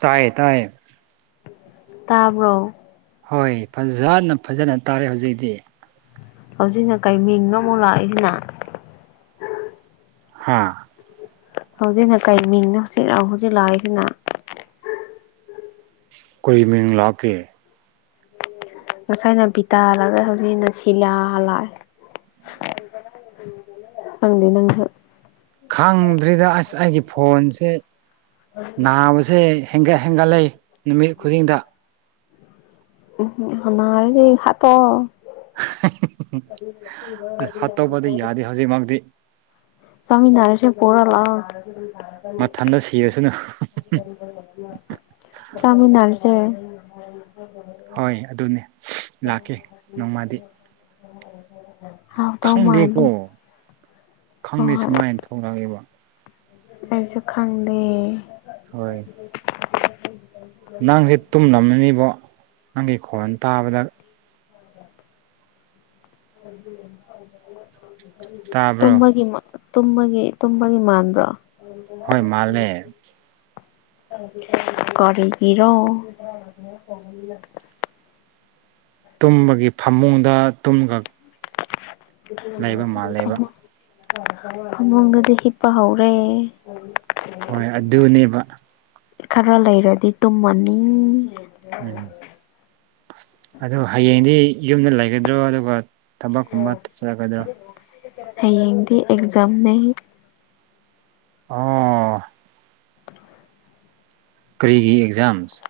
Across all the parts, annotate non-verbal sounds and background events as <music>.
ꯇꯌꯦ ꯇꯌꯦ ꯇꯥꯕ꯭ꯔꯣ ꯍꯣꯏ ꯐꯖꯅ ꯐꯖꯅ ꯇꯥꯔꯦ ꯍꯧꯖꯤꯛꯇꯤ ꯍꯧꯖꯤꯛꯅ ꯀꯩ ꯃꯤꯡꯅꯣ ꯑꯃꯨꯛ ꯂꯥꯛꯏꯁꯤꯅ ꯍꯥꯥ ꯍꯧꯖꯤꯛꯅ ꯀꯩ ꯃꯤꯡꯅꯣ ꯍꯧꯖꯤꯛ ꯂꯥꯛꯑꯣ ꯍꯧꯖꯤꯛ ꯂꯥꯛꯑꯣꯏꯁꯤꯅ ꯀ ꯃꯤ ꯂꯥꯛꯀ ꯉꯁꯥꯏꯅ ꯕꯤꯇꯥꯍꯜꯂꯒ ꯍꯧꯖꯤꯛꯅ ꯁꯤꯂꯥꯂꯥꯛꯑꯦ ꯑꯪꯗꯤ ꯅꯪꯍ ꯈꯪꯗ꯭ꯔꯤꯗ ꯑꯁ ꯑꯩꯒꯤ ꯐꯣꯟꯁꯦ ꯅꯥꯕꯁꯦ ꯍꯦꯟꯒꯠ ꯍꯦꯟꯒꯠꯂꯛꯏ ꯅꯨꯃꯤꯠ ꯈꯨꯗꯤꯡꯗ ꯎ ꯍ ꯍꯥꯠꯇꯣ ꯍꯥꯠꯇꯧꯕꯗꯤ ꯌꯥꯗꯦ ꯍꯧꯖꯤꯛꯃꯛꯇꯤ ꯁꯃꯤ ꯅꯔꯦꯁꯦ ꯄꯔꯂꯥ ꯃꯊꯟꯇ ꯁꯤꯔꯁꯅꯨ ꯆꯃꯤꯅꯔ ꯎꯝ ꯍꯣꯏ ꯑꯗꯨꯅꯦ ꯂꯥꯛꯀꯦ ꯅꯣꯡꯃꯗꯤ ꯍꯥꯎ ꯇꯥꯎ ꯃꯥꯜꯂꯤ ꯍꯣꯏ ꯈꯪꯅꯩꯁꯨ ꯍꯣꯏ ꯃꯥꯏꯅ ꯊꯣꯡꯂꯑꯦꯕ ꯑꯩꯁꯨ ꯈꯪꯗꯦ ꯍꯣꯏ ꯅꯪꯁꯦ ꯇꯨꯝꯂꯝꯅꯤꯕꯣ ꯅꯪꯒꯤ ꯈꯣꯟ ꯇꯥꯕꯗ ꯍ ꯇꯥꯕ꯭ꯔꯣ ꯇꯃ ꯒꯤꯃ ꯇꯨꯝꯃꯒꯤ ꯇꯨꯝꯕꯒꯤ ꯃꯥꯟꯗ꯭ꯔꯣ ꯍꯣꯏ ꯃꯥꯂꯦ ꯀ ꯄꯔꯣ ꯇꯨꯝꯕꯒꯤ ꯐꯃꯨꯡꯗ ꯇꯨꯝꯒ ꯂꯩꯕ ꯃꯥꯜꯂꯦꯕ ꯃ ꯐꯃꯨꯡꯗꯗꯤ ꯍꯤꯠꯄ ꯍꯧꯔꯦ ꯍꯣꯏ ꯑꯗꯨꯅꯦꯕ ꯈꯔ ꯂꯩꯔꯗꯤ ꯇꯨꯝꯃꯅꯤ ꯑꯗꯨ ꯍꯌꯦꯡꯗꯤ ꯌꯨꯝꯗ ꯂꯩꯒꯗ꯭ꯔꯣ ꯑꯗꯨꯒ ꯊꯕꯛꯀꯨꯝꯕ ꯆꯠꯂꯛꯀꯗ꯭ꯔꯣ ꯍꯗꯤ ꯑꯦꯛꯖꯝ ꯅ ꯑ ꯀꯔꯤꯒꯤ ꯑꯦꯛꯖꯥꯝꯁ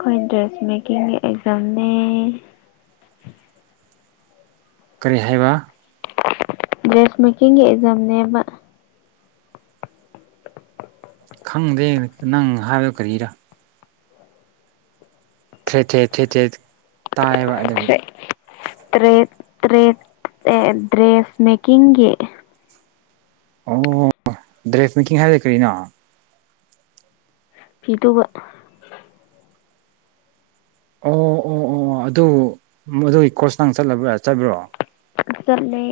ꯑꯩꯈꯣꯏ ꯗ꯭ꯔꯦꯁ ꯃꯦꯀꯤꯡꯒꯤ ꯑꯦꯛꯖꯝꯅꯦ ꯀꯔꯤ ꯍꯥꯏꯕ ꯗ꯭ꯔꯦꯁꯃꯤꯀꯤꯡꯒꯤ ꯑꯦꯛꯖꯥꯝꯅꯦꯕ ꯈꯪꯗꯦ ꯅꯪ ꯍꯥꯏꯕ ꯀꯔꯤꯔꯥ ꯊ꯭ꯔꯦꯠ ꯊ꯭ꯔꯦꯠ ꯊ꯭ꯔꯦꯠ ꯊꯦꯠ ꯇꯥꯏꯕ ꯑꯗꯒꯤ ꯇ꯭ꯔꯦꯠ ꯇ꯭ꯔꯦꯠ ꯑꯦ ꯗ꯭ꯔꯦꯁ ꯃꯦꯀꯤꯡꯒꯤ ꯑꯣ ꯗ꯭ꯔꯦꯁ ꯃꯦꯀꯤꯡ ꯍꯥꯏꯔꯦ ꯀꯔꯤꯅꯣ ꯐꯤ ꯇꯕ ꯑꯣ ꯑꯣ ꯑꯣ ꯑꯣ ꯑꯗꯨ ꯑꯗꯨꯒꯤ ꯀꯣꯁꯇꯪ ꯆꯠꯂꯕ꯭ꯔꯥ ꯆꯠꯕ꯭ꯔꯣ ꯆꯂꯦ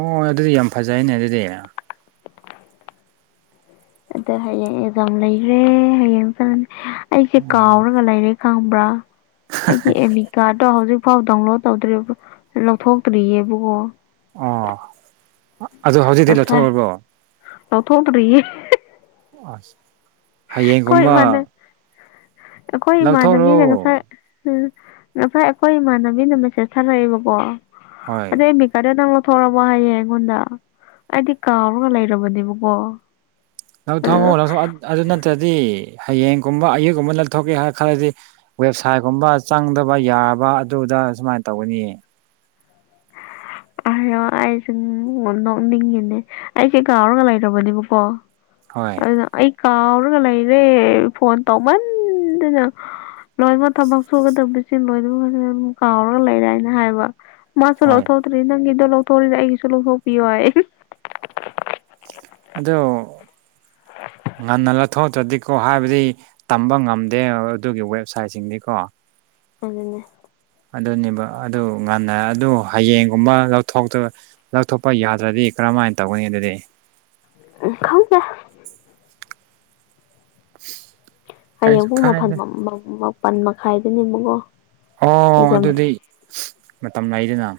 ꯑꯣꯣꯏ ꯑꯗꯨꯗꯤ ꯌꯥꯝ ꯐꯖꯩꯅꯦ ꯑꯗꯨꯗꯤ ꯑꯗ ꯍꯌꯦꯡ ꯑꯦꯛꯖꯥꯝ ꯂꯩꯈ꯭ꯔꯦ ꯍꯌꯦꯡ ꯑꯩꯁꯦ ꯑꯣ ꯀꯥꯎꯔꯒ ꯂꯩꯔꯦ ꯈꯪꯕ꯭ꯔꯥ ꯑꯗꯒꯤ ꯑꯦꯂꯤꯀꯥꯗꯣ ꯍꯧꯖꯤꯛ ꯐꯥꯎ ꯗꯥꯎꯟꯂꯣꯗ ꯇꯧꯗ꯭ꯔꯤꯕ ꯂꯧꯊꯣꯛꯇ꯭ꯔꯤꯑꯕꯀꯣ ꯑꯣ ꯑꯗꯨ ꯍꯧꯖꯤꯛꯇꯤ ꯂꯧꯊꯣꯛꯎꯔꯕꯣ ꯊꯣ ꯇꯔꯤꯌꯦ ꯑ ꯍꯌꯦꯡꯒꯨꯝꯕ ꯑꯩꯣꯏ ꯏꯃꯥꯟꯗ ꯂꯧꯊꯣꯛꯔꯣ ꯃꯤꯅꯦꯒꯁ ꯎꯝ ꯉ ꯐꯥꯏ ꯑꯩꯈꯣꯏ ꯏꯃꯥꯟꯅꯕꯤꯅ ꯃꯦꯁꯦꯁ ꯊꯥꯔꯛꯏꯕꯀꯣ ꯍꯣꯏ ꯑꯗ ꯏꯃꯤꯀꯥꯗ ꯅꯪ ꯊꯣꯔꯛꯃꯣ ꯍꯥꯏꯌꯦꯦ ꯑꯩꯉꯣꯟꯗ ꯑꯩꯗꯤ ꯀꯥꯎꯔꯒ ꯂꯩꯔꯕꯅꯦꯕꯀꯣ ꯂꯧ ꯑꯗꯨꯗ ꯊꯣꯡꯉ ꯂꯧ ꯑꯗꯨ ꯅꯠꯇ꯭ꯔꯗꯤ ꯍꯌꯦꯡꯒꯨꯝꯕ ꯑꯌꯨꯛꯒꯨꯝꯕ ꯂꯧꯊꯣꯛꯀꯦ ꯍꯥꯏ ꯈꯜꯂꯗꯤ ꯋꯦꯕꯁꯥꯏꯠꯒꯨꯝꯕ ꯆꯪꯗꯕ ꯌꯥꯕ ꯑꯗꯨꯗ ꯑ ꯁꯨꯃꯥꯏꯅ ꯇꯧꯒꯅꯤꯌꯦ ꯑꯔꯣ ꯑꯩꯁꯦ ꯅꯣꯛꯅꯤꯡꯉꯤꯅꯦ ꯑꯩꯁꯦ ꯀꯥꯎꯔꯒ ꯂꯩꯔꯕꯅꯦꯕꯀꯣ ꯍꯣꯏ ꯑꯗꯨꯅ ꯑꯩ ꯀꯥꯎꯔꯒ ꯂꯩꯔꯦ ꯐꯣꯟ ꯇꯧꯃꯟꯗꯅ ꯂꯣꯏꯅꯃꯛ ꯊꯕꯛ ꯁꯨꯒꯗꯕꯁ ꯂꯣꯏꯅꯃꯛ ꯐ ꯑꯗꯨꯝ ꯀꯥꯎꯔꯒ ꯂꯩꯔꯦ ꯍꯥꯏꯅ ꯍꯥꯏꯕ ꯃꯥꯁꯨ ꯍꯣꯏ ꯂꯧꯊꯣꯛꯇ꯭ꯔꯤ ꯅꯪꯒꯤꯗꯣ ꯂꯧꯊꯣꯛꯔꯤꯗ ꯑꯩꯒꯤꯁꯨ ꯂꯧꯊꯣꯛꯄꯤꯌꯣ ꯍꯥꯏ ꯑꯗꯣ ꯉꯟꯅ ꯂꯧꯊꯣꯛꯇ꯭ꯔꯗꯤꯀꯣ ꯍꯥꯏꯕꯗꯤ ꯇꯝꯕ ꯉꯝꯗꯦ ꯑꯗꯨꯒꯤ ꯋꯦꯕꯁꯥꯏꯠꯁꯤꯡꯗꯤꯀꯣ ꯑꯗꯨꯅꯦ ꯑꯗꯨꯅꯦꯕ ꯑꯗꯨ ꯉꯟꯅ ꯑꯗꯨ ꯍꯌꯦꯡꯒꯨꯝꯕ ꯂꯧꯊꯣꯛꯇ ꯂꯧꯊꯣꯛꯄ ꯌꯥꯗ꯭ꯔꯗꯤ ꯀꯔꯝ ꯀꯃꯥꯏꯅ ꯇꯧꯒꯅꯤ ꯑꯗꯨꯗꯤ ꯈꯪꯗ ꯀꯩꯁꯨ ꯍꯌꯦꯡ ꯄꯨꯡ ꯃꯥꯄꯜ ꯀꯥꯏꯗꯦ ꯃꯥꯄꯜ ꯃꯈꯥꯏꯗꯅꯦꯕꯀꯣ ꯑꯣ ꯑꯦꯛꯖꯥꯝꯗꯣ ꯑꯗꯨꯗꯤ ꯑ ꯃꯇꯝ ꯂꯩꯗꯅ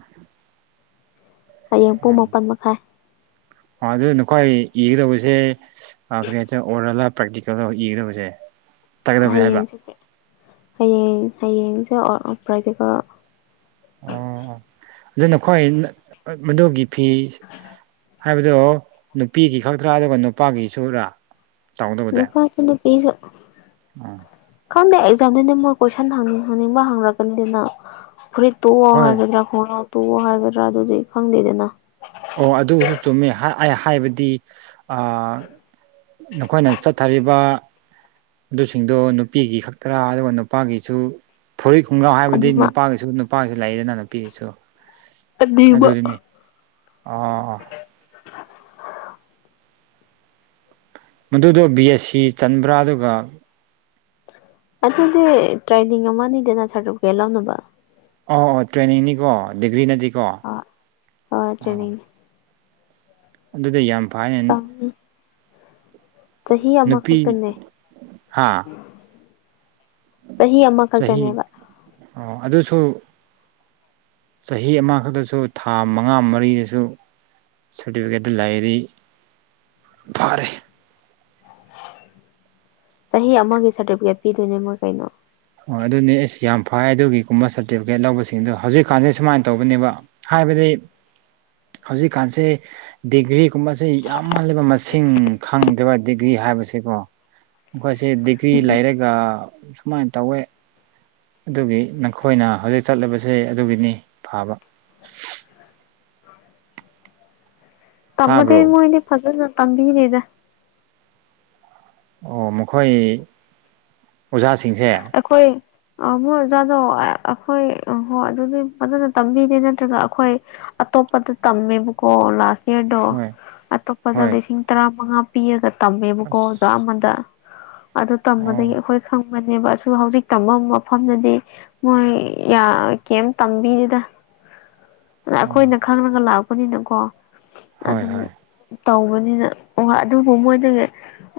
ꯍꯌꯦꯡ ꯄꯨꯡ ꯃꯥꯄꯟ ꯃꯈꯥꯏ ꯑꯗꯨ ꯅꯈꯣꯏ ꯏꯒꯗꯧꯕꯁꯦ ꯀꯩꯅꯇ ꯑꯣꯔꯂ ꯄ꯭ꯔꯦꯛꯇꯤꯀꯦꯜꯗ ꯏꯒꯗꯕꯁꯦ ꯇꯥꯒꯗꯕꯅꯤ ꯍꯥꯏꯕ ꯍꯌꯦꯡꯁꯦ ꯍꯌꯦꯡ ꯍꯌꯦꯡꯁꯦ꯭ꯔꯗꯤꯀ ꯑꯣ ꯑꯗꯨ ꯅꯈꯣꯏ ꯃꯗꯨꯒꯤ ꯐꯤ ꯍꯥꯏꯕꯗꯣ ꯅꯨꯄꯤꯒꯤ ꯈꯛꯇ꯭ꯔꯥ ꯑꯗꯨꯒ ꯅꯨꯄꯥꯒꯤ ꯁꯔꯥ ꯅꯨꯄꯥꯠꯇꯅ ꯄꯤꯖꯣ ꯑꯝ ꯈꯪꯗꯦ ꯑꯦꯛꯖꯥꯝꯗꯨꯗꯤ ꯃꯣꯏ ꯀꯣꯏꯁꯟ ꯍꯪꯅꯤꯡꯕ ꯍꯪꯉꯛꯀꯅꯤꯅ ꯐꯨꯔꯤꯠ ꯇꯣꯛꯑꯣ ꯍꯣꯏ ꯍꯥꯏꯒꯗ꯭ꯔꯥ ꯈꯣꯡꯅꯎ ꯇꯣꯛꯑꯣ ꯍꯥꯏꯒꯗ꯭ꯔꯥ ꯑꯗꯨꯗꯤ ꯈꯪꯗꯦꯗꯅ ꯑꯣ ꯑꯗꯨꯁꯨ ꯆꯨꯝꯃꯦ ꯑꯩ ꯍꯥꯏꯕꯗꯤ ꯅꯈꯣꯏꯅ ꯆꯠꯊꯔꯤꯕ ꯑꯗꯨꯁꯤꯡꯗꯣ ꯅꯨꯄꯤꯒꯤ ꯈꯛꯇꯔꯥ ꯑꯗꯨꯒ ꯅꯨꯄꯥꯒꯤꯁꯨ ꯐꯨꯔꯤ ꯈꯣꯡꯒ꯭ꯔꯥꯎ ꯍꯥꯏꯕꯗꯤ ꯑꯅꯤꯃꯛ ꯅꯨꯄꯥꯒꯤꯁꯨ ꯅꯨꯄꯥꯒꯤꯁꯨ ꯂꯩꯗꯅ ꯅꯨꯄꯤꯒꯤꯁꯨ ꯑꯕ ꯑꯥ ꯃꯗꯨꯗꯣ ꯕꯤ ꯑꯦꯁ ꯁꯤ ꯆꯟꯕ꯭ꯔꯥ ꯑꯗꯨꯒ ꯑꯗꯨꯗꯤ ꯇ꯭ꯔꯦꯅꯤꯡ ꯑꯃꯅꯤꯗꯅ ꯁꯥꯇꯒꯦ ꯂꯧꯥꯎꯅꯕ ꯑꯣ ꯑꯣ ꯇ꯭ꯔꯦꯅꯤꯡꯅꯤꯀꯣ ꯗꯤꯒ꯭ꯔꯤꯅꯗꯤ ꯑ ꯍ ꯇ꯭ꯔꯅꯤꯡ ꯑꯗꯨꯗ ꯌꯥꯝ ꯐꯅ ꯆꯍꯤ ꯑꯃꯈꯛꯇꯅꯦ ꯍꯥꯥ ꯆꯍꯤ ꯆꯍꯤ ꯑꯃꯈꯛꯇꯅꯦꯕ ꯑꯣ ꯑꯗꯨꯁꯨ ꯆꯍꯤ ꯑꯃꯈꯛꯇꯁꯨ ꯊꯥ ꯃꯉꯥ ꯃꯔꯤꯗꯁꯨ ꯁꯔꯇꯤꯐꯀꯦꯠ ꯂꯥꯛꯗꯤ ꯐꯔꯦ ꯆꯍꯤ ꯑꯃꯒꯤ ꯁꯥꯔꯇꯤꯐꯤꯀꯦꯠ ꯄꯤꯗꯣꯏꯅꯦ ꯃꯣꯏ ꯀꯩꯅꯣ ꯑꯣ ꯑꯗꯨꯅꯦ ꯑꯦꯁ ꯌꯥꯝ ꯐꯩ ꯑꯗꯨꯒꯤꯒꯨꯝꯕ ꯁꯥꯔꯇꯤꯐꯤꯀꯦꯠ ꯂꯧꯕꯁꯤꯡꯗꯣ ꯍꯧꯖꯤꯛꯀꯥꯟꯁꯦ ꯁꯨꯃꯥꯏꯅ ꯇꯧꯕꯅꯦꯕ ꯌꯥꯕꯗꯤ ꯍꯧꯖꯤꯛꯀꯥꯟꯁꯦ ꯗꯤꯒ꯭ꯔꯤꯒꯨꯝꯕꯁꯦ ꯌꯥꯝꯃꯜꯂꯤꯕ ꯃꯁꯤꯡ ꯈꯪꯗ꯭ꯔꯕ ꯗꯤꯒ꯭ꯔꯤ ꯍꯥꯏꯕꯁꯀꯣ ꯃꯈꯣꯏꯁꯦ ꯗꯤꯒ꯭ꯔꯤ ꯎꯝ ꯂꯩꯔꯒ ꯁꯨꯃꯥꯏꯅ ꯇꯧꯋꯦ ꯑꯗꯨꯒꯤ ꯅꯈꯣꯏꯅ ꯍꯧꯖꯤꯛ ꯆꯠꯂꯕꯁꯦ ꯑꯗꯨꯒꯤꯅꯤ ꯐꯥꯕ ꯇꯝꯃꯗꯤꯩ ꯇꯥꯕ꯭ꯔꯣ ꯃꯣꯏꯗꯤ ꯐꯖꯅ ꯇꯝꯕꯤꯔꯤꯦꯗ ꯑꯣ ꯃꯈꯣꯏ ꯑꯣꯖꯥꯁꯤꯡꯁꯦ ꯑ ꯃꯣꯏ ꯑꯣꯖꯥꯗꯣ ꯑꯩꯈꯣꯏ ꯍꯣꯏ ꯑꯗꯨꯗꯤ ꯐꯖꯅ ꯇꯝꯕꯤꯗꯦ ꯅꯠꯇ꯭ꯔꯒ ꯑꯩꯈꯣꯏ ꯣ ꯄ ꯇꯃꯦꯕꯨꯀꯣ ꯂꯥꯁ ꯍꯌꯔꯗꯣ ꯍꯣꯏ ꯑꯇꯣꯞꯄꯗ ꯍꯣꯏ ꯂꯤꯁꯤꯡ ꯇꯔꯥ ꯃꯉꯥ ꯄꯤꯔꯒ ꯇꯝꯃꯦꯕꯀꯣ ꯑꯣꯖꯥ ꯑꯁ ꯑꯃꯗ ꯑꯗꯨ ꯇꯝꯕꯗꯒꯤ ꯑꯣ ꯑꯩꯈꯣꯏ ꯈꯪꯕꯅꯦꯕ ꯑꯗꯨ ꯍꯧꯖꯤꯛ ꯇꯝꯕ ꯃꯐꯝꯗꯗꯤ ꯃꯣꯏ ꯀꯔꯤꯝ ꯇꯝꯕꯤꯔꯤꯗ <inaudible> ꯑꯗ ꯑꯣ ꯑꯩꯈꯣꯏꯅ ꯈꯪꯉꯒ ꯂꯥꯛꯄꯅꯤꯅꯀꯣ ꯍꯣꯏ ꯍꯣꯏ ꯑꯗꯨꯝ ꯇꯧꯕꯅꯤꯅ ꯑꯣ ꯑꯗꯨꯕꯨ ꯃꯣꯏꯗꯒꯤ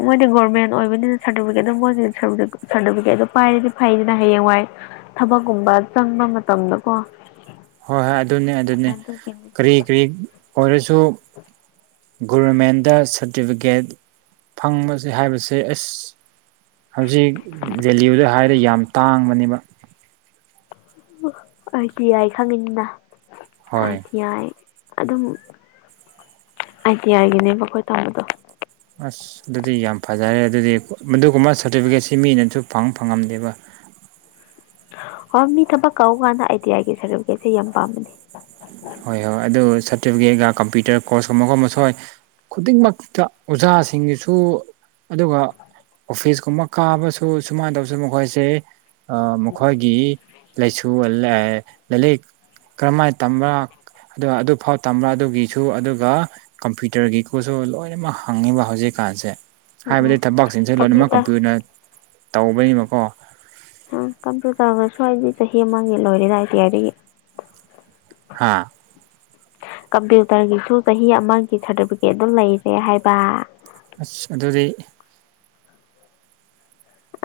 ꯃꯣꯏꯗꯤ ꯒꯣꯔꯃꯦꯟ ꯑꯣꯏꯕꯅꯤꯅꯔꯇꯤꯐꯤꯀꯦꯠ ꯃꯣꯏꯒꯤꯔꯇꯤꯐꯤꯀꯦꯠ ꯄꯥꯏꯔꯗꯤ ꯐꯩꯗꯅ ꯍꯌꯦꯡꯋꯥꯏ ꯊꯕꯛꯀꯨꯝꯕ ꯆꯪꯕ ꯃꯇꯝꯗꯀꯣ ꯍꯣꯏ ꯍꯣꯏ ꯑꯗꯨꯅꯦ ꯑꯗꯨꯅꯤ ꯑꯗꯨꯒꯤꯅꯤ ꯀꯔꯤ ꯀꯔꯤ ꯑꯣꯏꯔꯁꯨ ꯒꯣꯚꯔꯃꯦꯟꯗ ꯁꯥꯔꯇꯤꯐꯤꯀꯦꯠ ꯐꯪꯕꯁꯦ ꯍꯥꯏꯕꯁꯦ ꯑꯦꯁ ꯍꯧꯖꯤꯛ ꯚꯦꯂꯨꯗ ꯍꯥꯏꯔꯦ ꯌꯥꯝ ꯇꯥꯡꯕꯅꯦꯕ ꯑꯥꯏ ꯇꯤ ꯑꯥꯏ ꯈꯪꯉꯤꯅꯤꯅ ꯑꯥꯏ ꯍꯣꯏ ꯇꯤ ꯑꯥꯏ ꯑꯗꯨꯝ ꯑꯥꯏ ꯇꯤ ꯑꯥꯏꯒꯤꯅꯦꯕ ꯑꯩꯈꯣꯏ ꯇꯧꯕꯗꯣ ꯑꯁ ꯑꯗꯨꯗꯤ ꯌꯥꯝ ꯐꯖꯔꯦ ꯑꯗꯨꯗꯤ ꯃꯗꯨꯒꯨꯝꯕ ꯁꯥꯔꯇꯤꯐꯤꯀꯦꯠꯁꯤ ꯃꯤꯅꯁꯨ ꯐꯪ ꯐꯪꯉꯝꯗꯦꯕ <inaudible> ꯍꯣꯏ ꯃꯤ ꯊꯕꯛ ꯀꯧꯀꯥꯟꯗ ꯑꯥꯏ ꯇꯤ ꯑꯥꯏꯒꯤ ꯁꯥꯔꯇꯤꯐꯤꯀꯦꯠꯁꯦ ꯌꯥꯝ ꯄꯥꯝꯕꯅꯤ ꯁꯤꯠꯒ ꯀꯝꯄ꯭ꯌꯇꯔ ꯀꯣꯔꯁꯀꯨꯝꯕꯒꯨꯝꯕ ꯁꯣꯏ ꯈꯨꯗꯤꯡꯃꯛꯇ ꯑꯣꯖꯥꯁꯤꯡꯒꯤꯁꯨ ꯑꯗꯨꯒ ꯑꯣꯐꯤꯁꯀꯨꯝꯕ ꯀꯥꯕꯁꯨ ꯁꯨꯃꯥꯏꯅ ꯇꯧꯁꯨ ꯃꯈꯣꯏꯁꯦ ꯃꯈꯣꯏꯒꯤ ꯂꯥꯏꯁꯨ ꯂꯥꯏꯔꯤꯛ ꯀꯔꯝꯍꯥꯏꯅ ꯇꯝꯕ ꯑ ꯑꯗꯨꯐꯥꯎ ꯇꯝꯕ꯭ꯔꯥ ꯑꯗꯨꯒꯤꯁꯨ ꯑꯗꯨꯒ ꯀꯝꯄ꯭ꯌꯨꯇꯔꯒꯤꯀꯁꯨ ꯂꯣꯏꯅꯃꯛ ꯍꯪꯉꯤꯕ ꯍꯧ ꯍꯧꯖꯤꯛꯀꯥꯟꯁꯦ ꯍꯥꯏꯕꯗꯤ ꯎꯝ ꯊꯕꯛꯁꯤꯡꯁꯦ ꯂꯣꯏꯅꯃꯛ ꯀꯝꯄ꯭ꯌꯨꯇꯔ ꯇꯧꯕꯅꯤꯕꯀꯣ ꯎ ꯀꯝꯄ꯭ꯨ ꯇꯧꯒꯁꯨꯋꯥꯏꯗꯤ ꯆꯍꯤ ꯑꯃꯒꯤ ꯂꯣꯏꯔꯦ ꯏ ꯇꯤ ꯑꯒꯤ ꯍꯥꯥ ꯀꯝꯄ꯭ꯌꯨꯇꯔꯒꯤꯁꯨ ꯆꯍꯤ ꯑꯃꯒꯤ ꯁꯥꯔꯇꯤꯐꯤꯀꯦꯠ ꯑꯗꯨꯝ ꯂꯩꯔꯦ ꯍꯥꯏꯕ ꯑꯗꯨꯗꯤ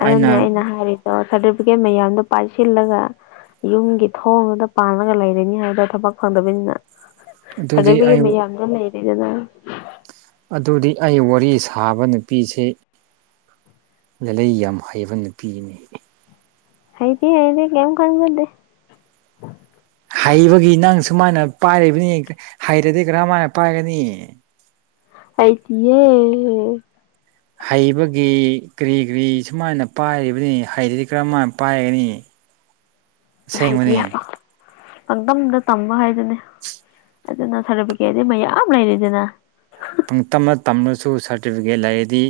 ꯑꯗꯨꯅꯦ ꯑꯩꯅ ꯍꯥꯏꯔꯤꯗꯣ ꯁꯥꯔꯇꯤꯐꯤꯀꯦꯠ ꯃꯌꯥꯝꯗꯣ ꯄꯥꯏꯁꯤꯜꯂꯒ ꯌꯨꯝꯒꯤ ꯊꯣꯡꯗꯨꯗ ꯄꯥꯜꯂꯒ ꯂꯩꯔꯅꯤ ꯍꯥꯏꯕꯗ ꯊꯕꯛ ꯐꯪꯗꯕꯅꯤꯅ ꯆ ꯄ ꯑꯗꯨꯗꯤ ꯑꯩ ꯃ ꯌꯥꯝꯗ ꯂꯩꯔꯗꯗ ꯑꯗꯨꯗꯤ ꯑꯩ ꯋꯥꯔꯤ ꯁꯥꯕ ꯅꯨꯄꯤꯁꯤ ꯂꯂꯩ ꯌꯥꯝ ꯍꯩꯕ ꯅꯨꯄꯤꯅꯤ ꯍꯩꯗꯤ ꯍꯗꯤ ꯀꯦꯝ ꯀꯥꯟꯕꯗꯦ ꯍꯩꯕꯒꯤ ꯅꯪ ꯁꯨꯃꯥꯏꯅ ꯄꯥꯏꯔꯤꯕꯅꯤ ꯍꯩꯔꯗꯤ ꯀꯔꯃꯥꯏꯅ ꯄꯥꯏꯒꯅꯤ ꯑꯗꯤꯌꯦꯦ ꯍꯩꯕꯒꯤ ꯀꯔꯤ ꯀꯔꯤ ꯁꯨꯃꯥꯏꯅ ꯄꯥꯏꯔꯤꯕꯅꯤ ꯍꯩꯗꯗꯤ ꯀꯔꯝꯃꯥꯏꯅ ꯄꯥꯏꯒꯅꯤ <inaudible> ꯍꯥꯏꯗꯤꯕ ꯑꯁꯦꯡꯕꯅꯤ ꯄꯪꯗꯝꯝꯗ ꯇꯝꯕ ꯍꯥꯏꯗꯨꯅꯦ ꯑꯗꯨ ꯅ ꯊꯔꯄꯒꯦ ꯍꯥꯏꯗꯤ ꯃꯌꯥꯝ ꯂꯩꯔꯤꯗꯅ ꯄꯨꯡ ꯇꯝꯅ ꯇꯝꯅꯁꯨ ꯁꯥꯔꯇꯤꯐꯤꯀꯦꯠ ꯂꯩꯔꯗꯤ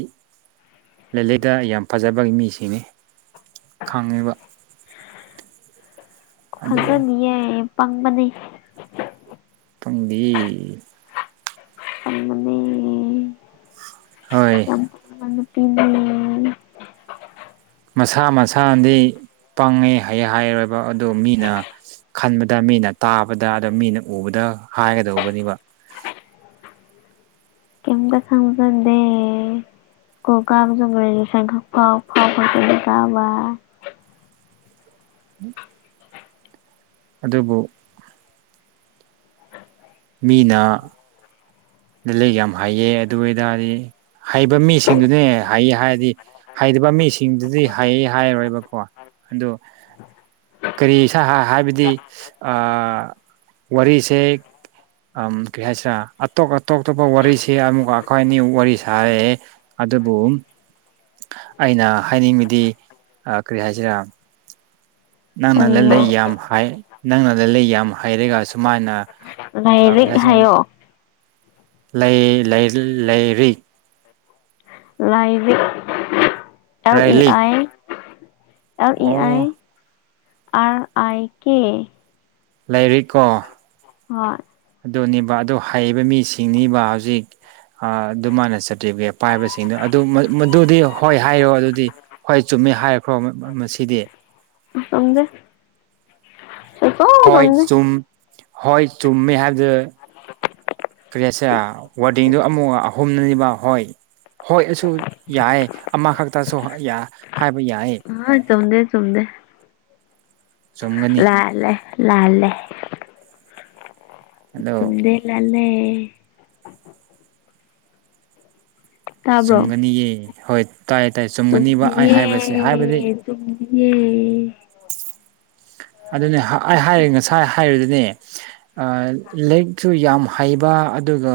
ꯂꯤꯂꯗ ꯌꯥꯝ ꯐꯖꯕꯒꯤ ꯃꯤꯁꯤꯡꯅꯤ ꯈꯪꯉꯤꯕ <inaudible> ꯐꯪꯖꯅꯤꯌꯦ ꯄꯪꯕꯅꯦ ꯄꯪꯗꯤ ꯅꯤ ꯍꯣꯏ ꯄ ꯃꯁꯥ ꯃꯁꯥꯅꯗꯤ ꯄꯪꯉꯦ ꯍ ꯍꯥꯏꯔꯣꯏꯕ ꯑꯗꯨ ꯃꯤꯅ ꯈꯟꯕꯗ ꯃꯤꯅ ꯇꯥꯕꯗ ꯑꯗ ꯃꯤꯅ ꯎꯕꯗ ꯍꯥꯏꯒꯗꯧꯕꯅꯤꯕ <unintelligible> ꯗꯦ꯫ ꯀꯣ ꯀꯝꯖꯒ ꯁ ꯈ ꯐꯥꯎ ꯐꯥꯎ ꯐꯥꯎꯗꯤ ꯀꯃꯥꯏ <inaudible> ꯑꯗꯨꯕꯨ ꯃꯤꯅꯥ ꯅ ꯂꯩ ꯌꯥꯝ ꯍꯥꯏꯑꯌꯦ ꯑꯗꯨ ꯑꯣꯏꯇꯥꯔꯗꯤ ꯍꯩꯕ ꯃꯤꯁꯤꯡꯗꯨꯅꯦ ꯍꯩ ꯍꯥꯏꯔꯗꯤ ꯍꯩꯇꯕ ꯃꯤꯁꯤꯡꯗꯨꯗꯤ ꯍꯩ ꯍꯥꯏꯔꯣꯏꯕꯀꯣ꯫ ꯑꯗꯣ ꯀꯔꯤ ꯏꯁꯥ ꯍꯥꯏꯕꯗꯤ ꯑꯥ ꯋꯥꯔꯤꯁꯦ ꯀꯔꯤ ꯍꯥꯏꯁꯤꯔꯥ ꯑꯇꯣꯞ ꯑꯇꯣꯞ ꯑꯇꯣꯞꯄ ꯋꯥꯔꯤꯁꯦ ꯑꯃꯨꯛꯀ ꯑꯩꯈꯣꯏ ꯑꯅꯤ ꯋꯥꯔꯤ ꯁꯥꯏꯌꯦ ꯑꯗꯨꯕꯨ ꯑꯩꯅ ꯍꯥꯏꯅꯤꯡꯕꯗꯤ ꯀꯔꯤ ꯍꯥꯏꯁꯤꯔꯥ ꯅꯪꯅ ꯀꯔꯤꯅꯣ ꯂꯂꯩ ꯌꯥꯝ ꯅꯪꯅ ꯂꯂꯩ ꯌꯥꯝ ꯍꯩꯔꯒ ꯁꯨꯃꯥꯏꯅ ꯂꯔꯤꯛ ꯍꯥꯏꯌꯣ ꯂꯩ ꯂꯩ ꯂꯩꯔꯤꯛ꯫ ꯂꯥꯏꯚꯛ ꯑꯦꯜ ꯏ ꯂꯥꯏꯔꯤꯛ ꯑꯥꯏ ꯂ ꯏ ꯑꯥꯏ ꯑꯣ ꯔ ꯑꯥꯏ ꯀꯦ꯫ ꯂꯩꯔꯤꯛꯀꯣ꯫ ꯍꯣꯏ ꯑꯗꯨꯅꯦꯕ ꯑꯗꯨ ꯍꯩꯕ ꯃꯤꯁꯤꯡꯅꯤꯕ ꯍꯧꯖꯤꯛ ꯑꯗꯨꯃꯥꯏꯅ ꯁꯠꯇꯕꯤꯒꯦꯠ ꯄꯥꯏꯕꯁꯤꯡꯗꯣ ꯑꯗꯨ ꯃꯗꯨꯗꯤ ꯍꯣꯏ ꯍꯥꯏꯌꯣ ꯑꯗꯨꯗꯤ ꯍꯣꯏ ꯆꯨꯝꯃꯦ ꯍꯥꯏꯔꯈ꯭ꯔꯣ ꯃꯁꯤꯗꯤ ꯆꯨꯝꯗꯦ ꯁꯨꯛꯆꯨꯝ ꯍꯣꯏ ꯆꯨꯝꯗꯦ ꯆꯨꯝ ꯍꯣꯏ ꯆꯨꯝꯃꯦ ꯍꯥꯏꯕꯗꯨ ꯀꯔꯤꯁ <unintelligible> ꯋꯥꯔꯗꯤꯡꯗꯨꯣ ꯑꯃꯨꯛ ꯑꯍꯨꯝꯅꯅꯦꯕ ꯍꯣꯏ ꯍꯣꯏ ꯑꯁꯨ ꯌꯥꯏꯦ꯫ ꯑꯃ ꯈꯛꯇꯁꯨ ꯌꯥ ꯑ ꯆꯨꯝꯗꯦ ꯆꯨꯝꯗꯦ꯫ ꯆꯨꯝꯒꯅꯤ ꯂꯥꯜꯂꯦ ꯂꯥꯜꯂꯦ꯫ ꯑꯗꯣ ꯆꯨꯝꯗꯦ ꯂꯥꯜꯂꯦ꯫ ꯇꯥꯕ꯭ꯔꯣ ꯆꯨꯝꯒꯅꯤꯌꯦ ꯍꯣꯏ ꯇꯥꯏ ꯇꯥꯏ ꯆꯨꯝꯒꯅꯤꯕ ꯑꯩ ꯍꯥꯏꯕꯁꯦ ꯍꯥꯏꯕꯗꯤ ꯑꯦ <unintelligible> ꯑꯗꯨꯅꯦ ꯑꯩꯅ ꯉꯁꯥꯏ ꯍꯥꯏꯔꯤꯗꯨꯅꯦ ꯂꯥꯏꯔꯤꯛꯁꯨ ꯌꯥꯝ ꯍꯩꯕ ꯑꯗꯨꯒ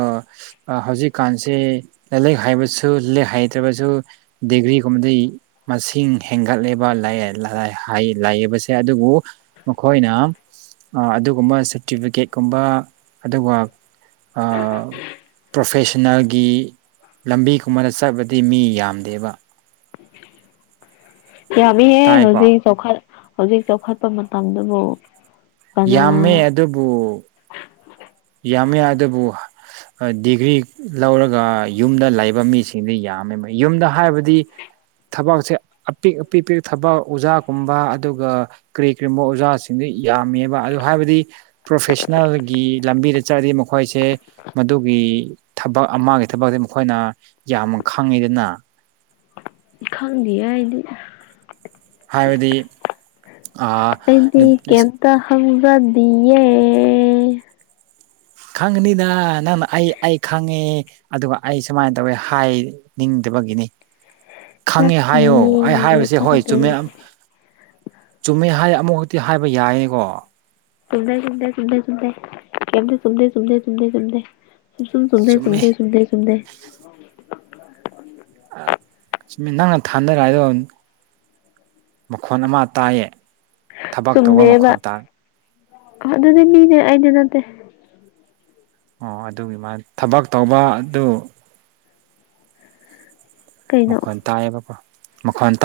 ꯍꯧꯖꯤꯛꯀꯥꯟꯁꯦ ꯂꯥꯏꯂꯛ ꯍꯩꯕꯁꯨ ꯍꯩꯇ꯭ꯔꯕꯁꯨ ꯇꯤꯕꯤꯒꯨꯝꯕꯗꯤ ꯃꯁꯤꯡ ꯍꯦꯟꯒꯠꯂꯦꯕ ꯂꯥꯏ ꯍꯥꯏꯑꯦ ꯂꯥꯏꯌꯦꯡꯕꯁꯦ ꯑꯗꯨꯕꯨ ꯃꯈꯣꯏꯅ ꯑꯗꯨꯒꯨꯝꯕ ꯁꯥꯔꯇꯤꯐꯤꯀꯦꯠꯀꯨꯝꯕ ꯑꯗꯨꯒ ꯄ꯭ꯔꯣꯐꯦꯁꯟꯅꯦꯜꯒꯤ ꯂꯝꯕꯤꯒꯨꯝꯕꯗ ꯆꯠꯄꯗꯤ ꯃꯤ ꯌꯥꯝꯗꯦꯕ꯫ ꯌꯥꯝꯃꯤꯍꯦ ꯇꯥꯏꯀꯣ ꯍꯧꯖꯤꯛ ꯆꯥꯎꯈꯠ ꯍꯧꯖꯤꯛ ꯆꯥꯎꯈꯠꯄ ꯃꯇꯝꯗꯨꯕꯨ꯫ ꯀꯅꯥ ꯌꯥꯝꯃꯦ ꯑꯗꯨꯕꯨ ꯌꯥꯝ ꯑꯗꯨꯕꯨ ꯗꯤꯒ꯭ꯔꯤ ꯂꯧꯔꯒ ꯌꯨꯝꯗ ꯂꯩꯕ ꯃꯤꯁꯤꯡꯗ ꯌꯥꯝꯃꯦꯕ ꯌꯨꯝꯗ ꯍꯥꯏꯕꯗꯤ ꯊꯕꯛꯁꯦ ꯑꯄꯤꯛ ꯑꯄꯤꯛ ꯄ ꯊꯕꯛ ꯑꯣꯖꯥꯒꯨꯝꯕ ꯑꯗꯨꯒ ꯀꯔꯤ ꯀꯔꯤꯒꯨꯝꯕ ꯑꯣꯖꯥꯁꯤꯡꯗꯤ ꯌꯥꯝꯃꯦꯕ ꯑꯗ ꯍꯥꯏꯕꯗꯤ ꯄ꯭ꯔꯣꯐꯦꯁꯅꯦꯜꯒꯤ ꯂꯝꯕꯤꯗ ꯆꯠꯂꯗꯤ ꯃꯈꯣꯏꯁꯦ ꯃꯗꯨꯒꯤ ꯊꯕꯛ ꯑꯃꯒꯤꯥꯊꯕꯛꯁꯦ ꯃꯈꯣꯏꯅ ꯌꯥꯝ ꯃꯛ ꯈꯪꯉꯤꯗꯅꯥ ꯈꯪꯗꯤꯑꯦ ꯑꯩ ꯗꯤ꯫ ꯍꯥꯏꯕꯗꯤ <unintelligible> ꯑꯩꯗꯤ ꯀꯩꯑꯦꯝꯇ ꯍꯪ ꯐꯗꯤꯑꯦ ꯈꯪꯅꯤꯗ ꯅꯪꯅ ꯑꯩ ꯑꯩ ꯈꯪꯉꯦ ꯑꯗꯨꯒ ꯑꯩ ꯁꯨꯃꯥꯏꯅ ꯇꯧꯋꯦ ꯍꯥꯏꯅꯤꯡ ꯇꯕꯒꯤꯅꯤ ꯈꯪꯉꯦ ꯍꯥꯏꯌꯣ ꯑꯩ ꯅꯠꯇꯤꯌꯦ ꯍꯥꯏꯔꯤꯕꯁꯦ ꯍꯣꯏ ꯈꯪꯗꯦ ꯆꯨꯝꯃꯦ ꯆꯨꯝꯃꯦ ꯍꯥꯏ ꯑꯃꯨꯛ ꯍꯛꯇꯤ ꯍꯥꯏꯕ ꯌꯥꯏꯌꯦꯀꯣ꯫ ꯆꯨꯝꯗꯦ ꯆꯨꯝꯗꯦ ꯆꯨꯝꯗꯦ ꯆꯨꯝꯗꯦ ꯀꯩꯑꯝꯇ ꯆꯨꯝꯗꯦ ꯆꯨꯝꯗꯦ ꯆꯨꯝꯗꯦ ꯆꯨꯝꯗꯦ꯫ ꯨꯁꯨꯝ ꯁꯗꯦ ꯆꯨꯝꯃꯦ ꯁꯟꯗꯦ ꯁꯨꯝꯗꯦ ꯁꯨꯝꯗꯦ ꯆꯨꯝꯃꯤ ꯅꯪꯅ ꯊꯥꯅꯔ ꯍꯥꯏꯗꯣ ꯃꯈꯣꯟ ꯑꯃ ꯇꯥꯏꯌꯦ ꯊꯕꯛ ꯇꯧꯕ ꯆꯨꯝꯗꯦꯕ ꯃꯈꯣꯟ ꯇꯥꯏ ꯑꯗꯨꯗꯤ ꯅꯅꯦ ꯑꯩꯗ ꯅꯠꯇꯦ ꯑꯣ ꯑꯗꯨꯒꯤ ꯃꯥ ꯊꯕꯛ ꯇꯧꯕ ꯑꯗꯨ ꯀꯩꯅꯣ ꯃꯈꯣꯟ ꯇꯥꯏꯑꯌꯦ ꯃꯈꯣꯟ ꯇ